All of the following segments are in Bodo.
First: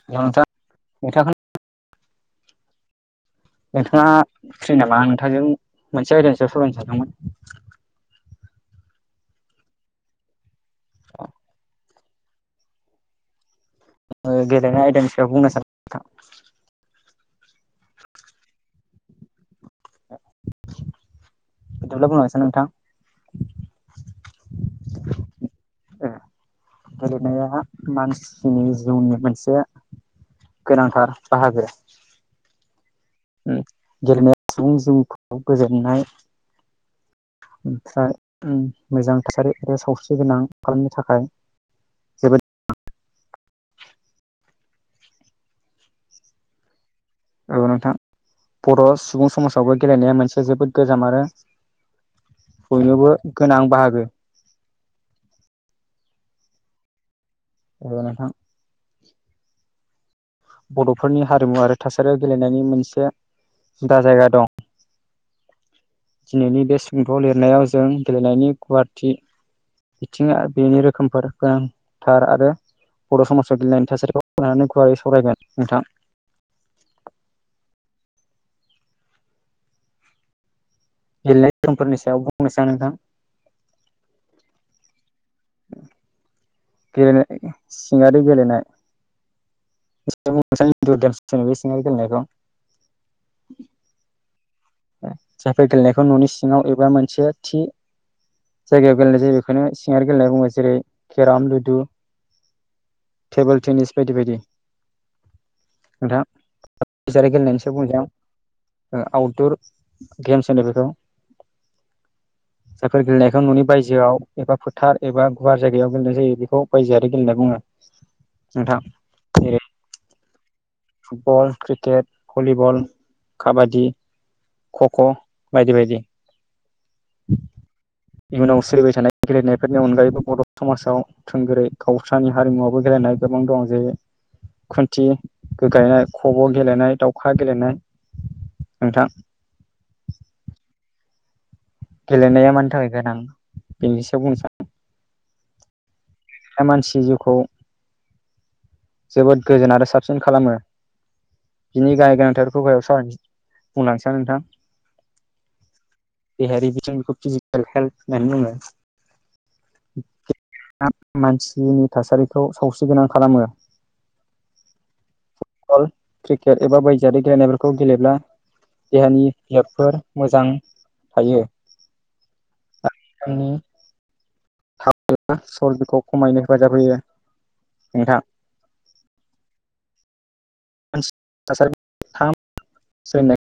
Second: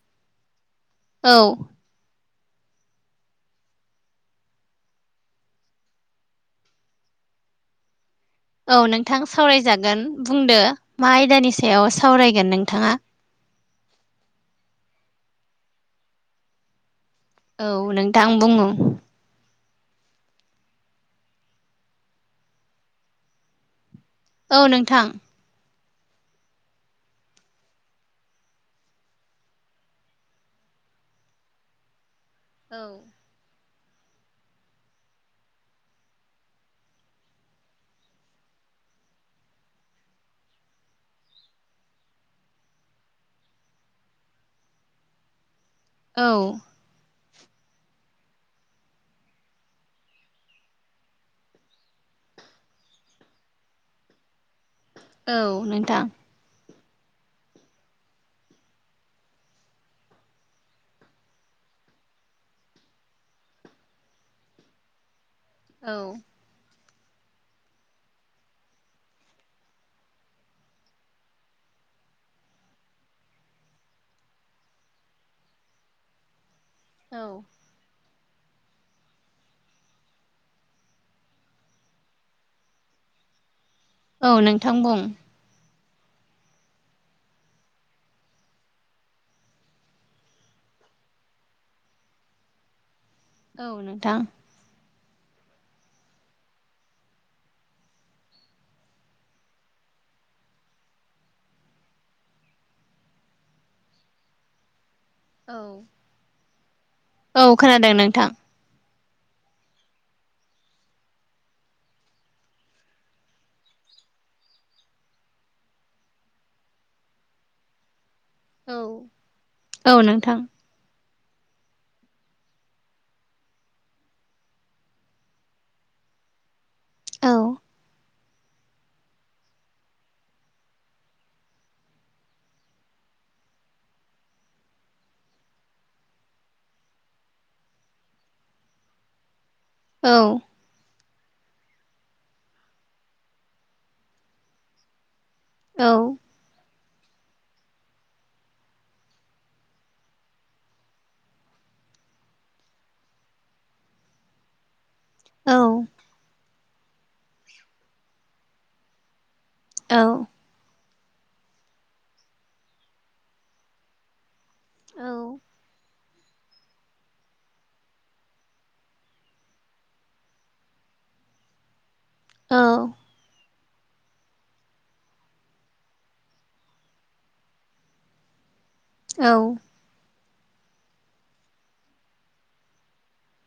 [unintelligible] औ नोंथाङा फ्रि नामा नोंथांजों मोनसे आयदानि सायाव सावरायनो सानदोंमोन। औ नोंथां सावरायजागोन बुंदो मा आयदानि सायाव सावरायगोन नोंथाङा? ओ गेलेनाय आइदानि सायाव बुंनो सान [unintelligible] औ नोंथां बुङो। [unintelligible] नोंथां औ नोंथां गेलेनाया मानसिनि जिउनि मोनसे गोनांथार बाहागो औ ओ गेलेनाया सुबुं जिउखौ गोजोन्नाय ओमफ्राय ओम मोजां थासारि बे सावस्रि गोनां खालामनो थाखाय जोबोद औ। औ नोंथां, बड' सुबुं समाजावबो गेलेनाया मोनसे जोबोद गोजाम आरो बयनोबो गोनां बाहागो औ नोंथां ओ नोंथां बर'फोरनि हारिमु आरो थासारि गेलेनायनि मोनसे जुदा जायगा दं। औ दिनैनि बे सुंद' लिरनायाव जों गेलेनायनि खुवाटि बिथिंङा बेनि रोखोमफोर गोनां थार आरो बर' समाजाव गेलेनायनि थासारिखौ‌ [inaudible] गुवारै सावरायगोन नोंथां। औ गेलेनाय [inaudible] नोंथां औ नोंथां बुं। [inaudible] गेलेनाय सिंङारि गेलेनाय, [inaudible] सिंङारि गेलेनायखौ औ नोंथां जायफोर गेलेनायखौ न'नि सिंङाव एबा मोनसे थि, जायगायाव गेलेनाय जायो बेखोनो सिंङारि गेलेनाय बुंङो जेरै केर'म, लुदु, टेबोल टेनिस बायदि बायदि औ नोंथां [inaudible] औ गेलेनायनि सायाव खोनादों बुंनोसै नोंथां ओ आउटदुर गेम्स होनो बेखौ [inaudible] जायफोर गेलेनायखौ न'नि बायजोआव एबा फोथार एबा गुवार जायगायाव गेलेनाय जायो बेखौ बायजोआरि गेलेनाय बुंङो, [inaudible] नोंथां औ नोंथां football, cricket, volleyball, kabaddi, kho kho बायदि बायदि औ इयुनाव सोलिबाय थानाय गेलेनायफोरनि अनगायैबो बर' समाजाव थोंगोरै गावस्रानि हारिमुआवबो गेलेनाय गोबां दं जे खुन्थि गो-गायनाय खब' गेलेनाय दावखा गेलेनाय नोंथां औ गेलेनाया मानि थाखाय गोनां बेनिसायाव बुंनो सै आं औ दा मानसि जिउखौ जोबोद गोजोन आरो साबसिन खालामो, बिनि गाहाय गोनांथार गायाव सावराय बुंलांसै नोंथां औ देहायारि बिथिंखौ फिजिकेल हेल होननानै बुंङो, औ आ मानसिनि थासारिखौ सावस्रिगोनां खालामो। औ फुटबल क्रिकेट एबा बायजोआरारि गेलेनायफोरखौ गेलेब्ला देहानि बियाबफोर मोजां थायो। औ [unintelligible] खमायनायाव हेफाजाब होयो नोंथां औ थासारि थाम सैनाय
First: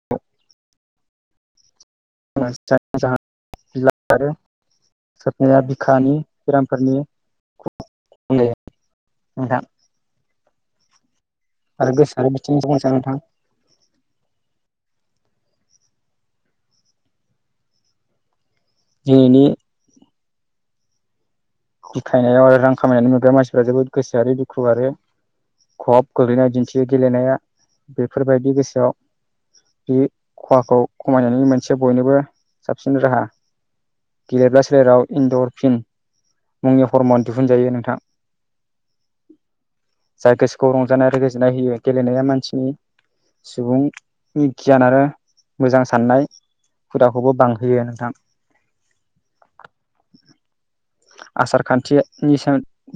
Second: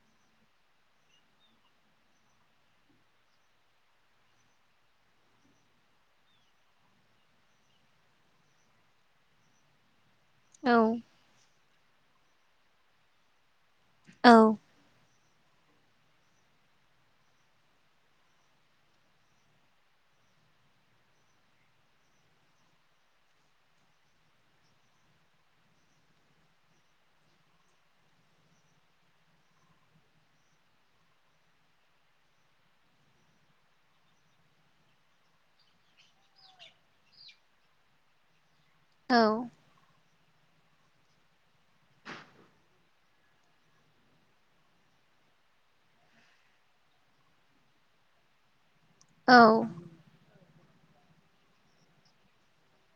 [inaudible] आरो सारनाया बिखानि बेरामफोरनि [unintelligible] नोंथां औ [unintelligible] औ दिनिनि फथायनायाव आरो रां खामायनानै नुग्रा मानसिफ्रा जोबोद गोसोआ आरो दुखु आरो खब गोग्लैनाय दिन्थियो गेलेनाया बेफोरबायदि गोसोआव बे खहाखौ खमायनायनि मोनसे बयनोबो साबसिन राहा गेलेब्ला सोलेराव इन्दर फिन मुंनि फर्मन दिहुनजायो नोंथां औ जाय गोसोखौ रंजानाय आरो गोजोननाय होयो गेलेनाया मानसिनि सुबुंनि गियान आरो मोजां साननाय हुदाखौबो बांहोयो नोंथां। औ आसार खान्थिनि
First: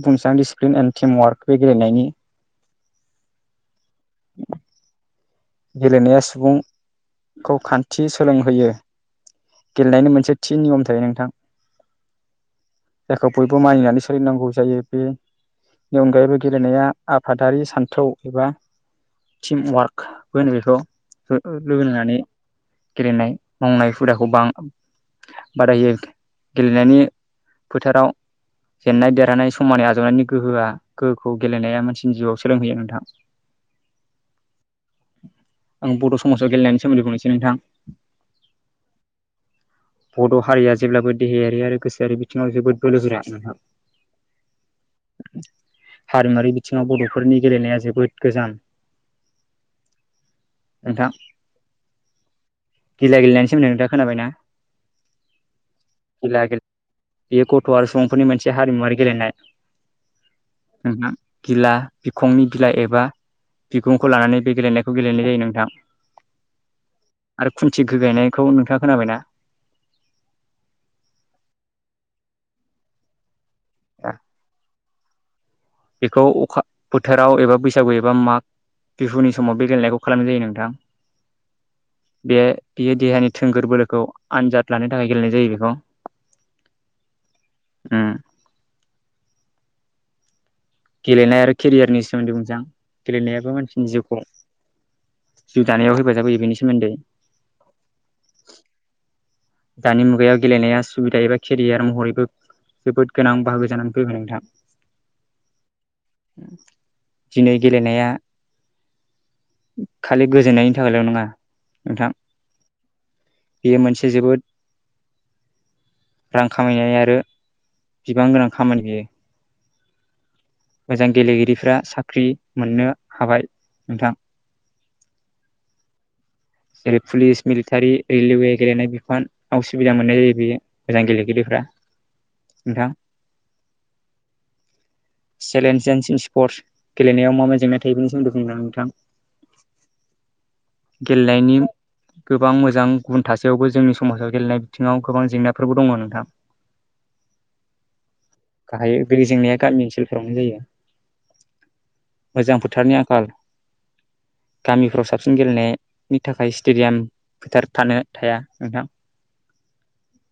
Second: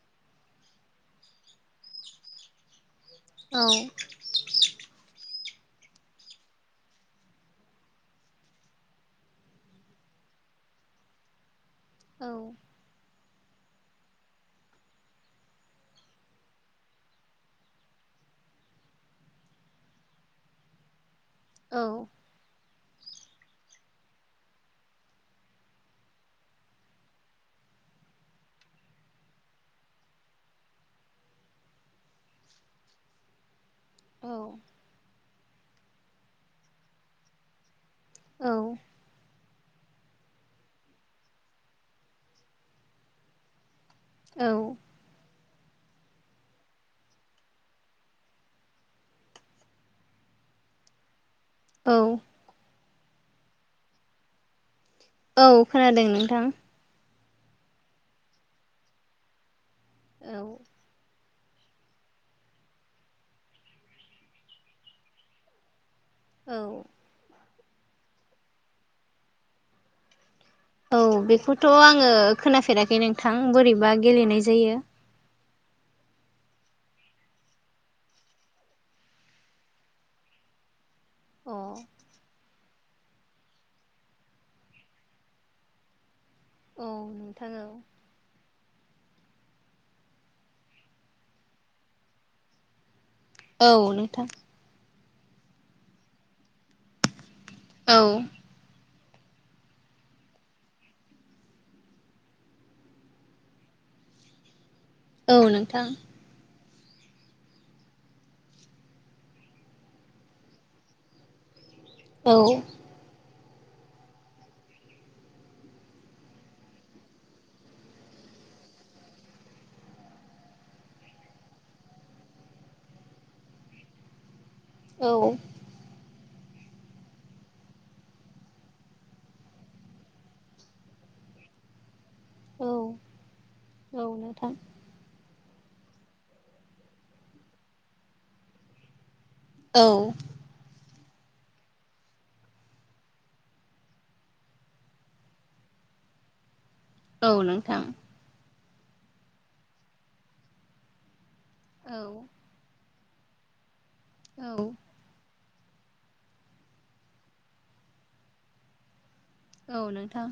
बुंसां दिडिसिप्लिन एन्ड टिम वार्क बे गेलेनायनि औ गेलेनाया सुबुंखौ खान्थि सोलोंहोयो। गेलेनायनि मोनसे थि नियम थायो नोंथां। औ जायखौ बयबो मानिनानै सोलिनांगौ जायो बे नि अनगायैबो गेलेनाया आफादारि सान्थौ एबा टिमवार्क होनो बेखौ लोगो नांनानै गेलेनाय मावनाय हुदाखौ बां बादायो गेलेनायनि फोथाराव जेननाय देरहानाय समानै आजावनायनि गोहोआ गोहोखौ गेलेनाया मानसिनि जिउआव सोलोंहोयो नोंथां। औ आं बड' समाजाव गेलेनायनि सोमोन्दै बुंनोसै नोंथां। औ बड' हारिया जेब्लाबो देहायारि आरो गोसोआरि बिथिङाव जोबोद बोलो गोरा नोंथां। औ हारिमुवारि बिथिङाव बर'फोरनि गेलेनाया जोबोद गोजाम नोंथां औ गिला गेलनायनि सोमोन्दै नोंथां खोनाबायना? औ खोनादों गिला नोंथां। गेले बेयो गथ' आरो सुबुंफोरनि मोनसे हारिमुवारि गेलेनाय। औ नोंथां गिला बिखंनि गिला एबा बिगुंखौ लानानै बे गेलेनायखौ गेलेनाय जायो नोंथां। औ आरो खुन्थि गोगायनायखौ नोंथाङा खोनाबाय ना? औ बेखौथ' आङो खोनाफेराखै नोंथां बोरैबा गेलेनाय जायो? बेखौ अखा बोथोराव एबा बैसागु एबा माग बिहुनि समाव बे गेलेनायखौ खालामनाय जायो नोंथां। अह बे बियो देहानि थोंगोर बोलोखौ आनजाद लानो थाखाय गेलेनाय जायो बेखौ। औ नोंथां औ। उम गेलेनाय आरो केरियारनि सोमोन्दै मोजां गेलेनायाबो औ मानसिनि जिउखौ नोंथां जिउ दानायाव हेफाजाब होयो बेनि सोमोन्दै औ दानि मुगायाव गेलेनाया सुबिदा एबा केरियार महरैबो जोबोद गोनां बाहागो जानानै फैबाय नोंथां औ नोंथां दिनै गेलेनाया खालि गोजोननायनि थाखायल' नङा नोंथां औ बेयो मोनसे जोबोद रां खामायनाय आरो बिबां गोनां खामानि बियो मोजां गेलेगिरिफ्रा साख्रि मोननो हाबाय नोंथां औ जेरै पुलिस मिलिटारि रेलवे गेलेनाय बिफान असुबिदा मोननाय जायो बेयो मोजां गेलेगिरिफ्रा औ नोंथां औ नोंथां चेलेन्जेनसिम स्पर्टस गेलेनायाव मा मा जेंना थायो बेनि सोन्दैदों नोंथां औ गेलेनायनि गोबां मोजां गुबुन थासेयावबो जोंनि समाजाव गेलेनाय बिथिङाव गोबां जेंनाफोरबो दङ नोंथां औ नोंथां गाहायै बे जेंनाया गामि ओनसोलफोरावनो जायो औ मोजां फोथारनि आंखाल गामिफ्राव साबसिन गेलेनाय नि थाखाय स्टेडियाम गोथार थानो थाया नोंथां औ नोंथां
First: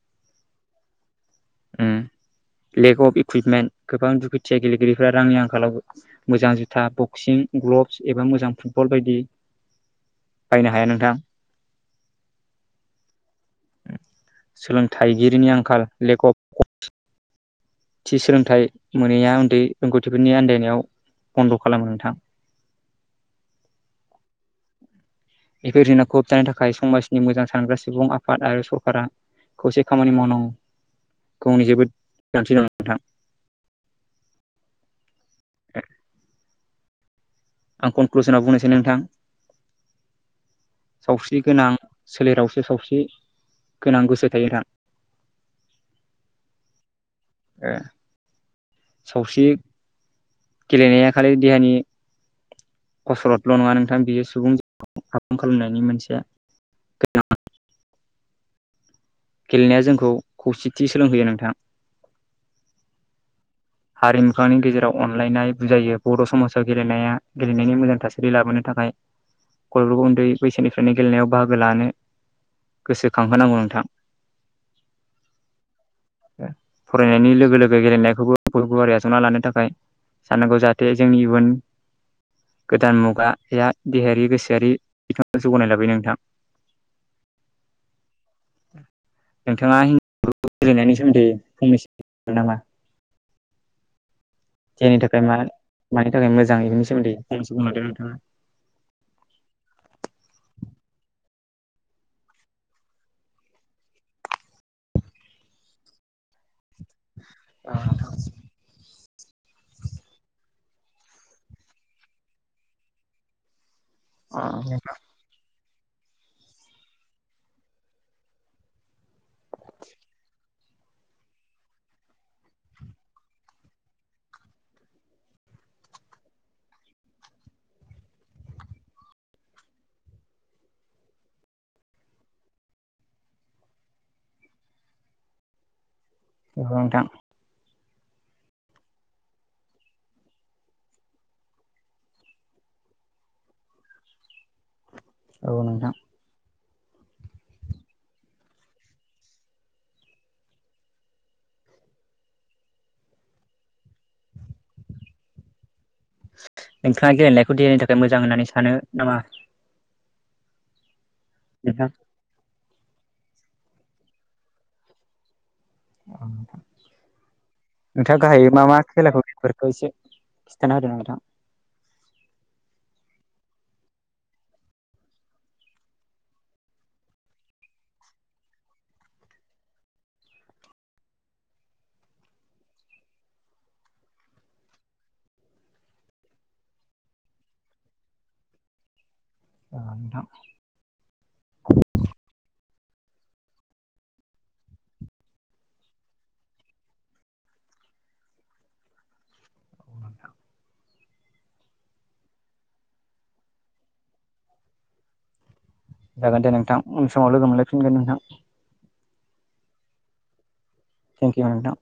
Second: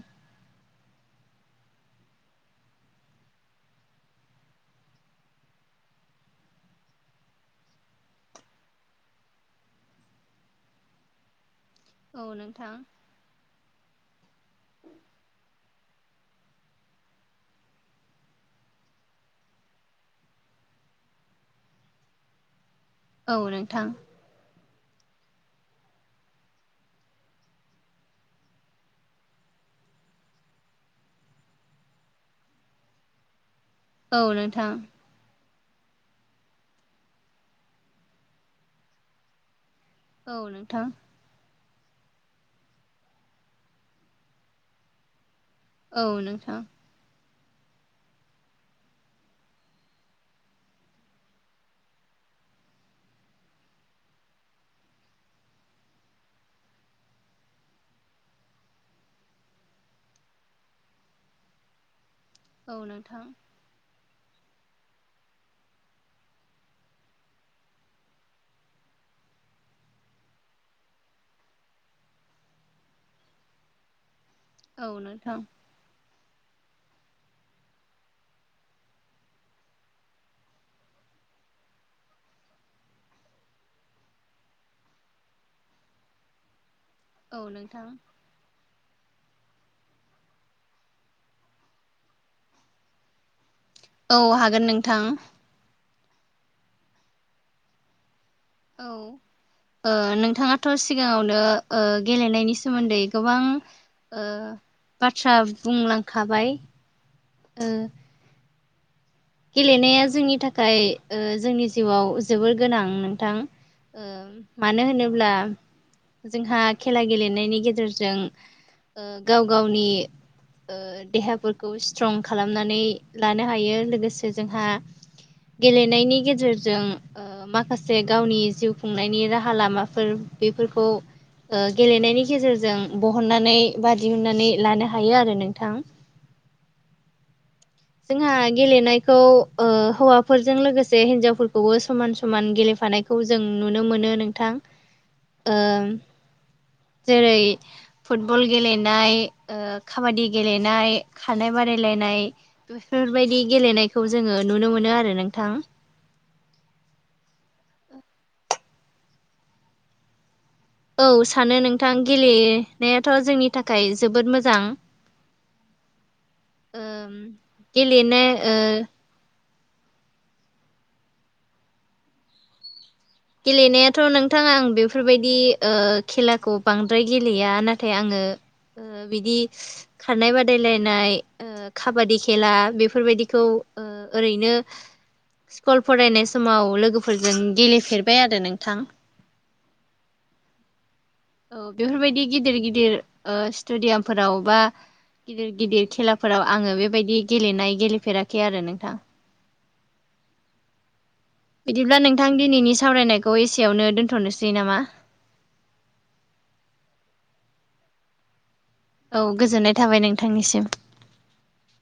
[inaudible] लेक अफ इकुइपमेन्ट गोबां दुखुथिया गेलेगिरिफोरा रांनि आंखालावबो मोजां जुथा बक्सिं ग्लब्स एबा मोजां फुटबल बायदि बायनो हाया नोंथां औ नोंथां सोलोंथाइगिरिनि आंखाल लेखक थि सोलोंथाइ मोनैया उन्दै रोंगौथिफोरनि आनन्दायनायाव बन्द' खालामो नोंथां औ नोंथां बेफोर जेंनाखौ होबथानो थाखाय समाजनि मोजां सानग्रा सुबुं आफाद आरो सरकारा खौसे खामानि मावनांगौनि जोबोद गोनांथि दं नोंथां औ नोंथां आं कनक्लुसनाव बुंनोसै नोंथां औ नोंथां सावस्रि गोनां सोलेरावसो सावस्रि गोनां गोसो थायो दां औ नोंथां सावस्रि गेलेनाया खालि देहानि कसथल' नङा नोंथां बियो सुबुं हुं खालामनायनि मोनसे गोनां गेलेनाया जोंखौ खौसेथि सोलोंहोयो नोंथां औ नोंथां हारिमुफनि गेजेराव अनलायनाय बुजायो बर' समाजाव गेलेनाया गेलेनायनि मोजां थासारि लाबोनो थाखाय गथ'फोरखौ उन्दै बैसोनिफ्रायनो गेलेनायाव बाहागो लानो गोसोखांहोनांगौ नोंथां औ नोंथां फरायनायनि लोगो लोगो गेलेनायखौबो बय गवारिया आजावना लानो थाखाय साननांगौ जाहाथे जोंनि इयुन गोदान मुगाया देहायारि गोसोआारि बिथाङा जौगानाय लाबोयो नोंथां औ नोंथां। नोंथाङा हिजाव गेलेनायनि सोमोन्दै फंनैसो फोरमायनो नामा। औ हा जायनि थाखाय मा मानि थाखाय मोजां इनि सोमोन्दै इसे बुंदों नोंथाङा। औ ओ नोंथाङाथ' सिगाङावनो गेलेनायनि सोमोन्दै गोबां बाथ्रा बुंलांखाबाय ओ अ नोंथां। गेलेनाया जोंनि थाखाय ओ जोंनि जिउआव जोबोर गोनां नोंथां। ओ मानो नंगौ होनोब्ला जोंहा खेला गेलेनायनि गेजेरजों ओ गाव गावनि देहाफोरखौ स्ट्रं खालामनानै लानो हायो लोगोसे जोंहा गेलेनायनि गेजेरजों ओ माखासे गावनि जिउ खुंनायनि राहा लामाफोर बेफोरखौ ओ गेलेनायनि गेजेरजों बहननानै बा दिहुनन्नानै लानो हायो आरो नोंथां। नोंगौ नोंथां। जोंहा गेलेनायखौ ओ हौवाफोरजों लोगोसे हिन्जावफोरखौबो समान समान गेलेफानाय खौ जों नुनो मोनो नोंथां ओ औ नोंथां जेरै फुटबल गेलेनाय ओ काबादि गेलेनाय खारनाय बादायलायनाय बेफोरबायदि गेलेनायखौ जोङो नुनो मोनो आरो नोंथां। नोंथाङा गेलेनायखौ देहानि थाखाय मोजां होननानै सानो नामा? औ सानो नोंथां गेलेनायाथ' जोंनि थाखाय जोबोद मोजां। ओम गेलेनो ओ फोरखौ इसे खिथाना होदो नोंथां। गेलेनायाथ' नोंथाङा आं बेफोरबायदि ओ खेलाखौ बांद्राय गेलेया नाथाय आङो बिदि खारनाय बादायलायनाय खाबादि खेला बेफोरबायदिखौ ओ ओरैनो स्कुल फरायनाय समाव लोगोफोरजों गेलेफेरबाय आरो नोंथां। अ नोंथां। औ बेफोरबायदि गिदिर गिदिर ओ स्टुडियामफोराव बा गिदिर गिदिर खेलाफोराव आङो बेबायदि गेलेनाय गेलेफेराखै आरो नोंथां। [inaudible] बिदिब्ला नोंथां दिनैनि सावरायनायखौ एसेयावनो दोन्थ'नोसै नामा। जागोन दे नोंथां उन समाव लोगो मोनलाय फिनगोन नोंथां। औ गोजोननाय थाबाय नोंथांनिसिम। थेंक इउ नोंथां।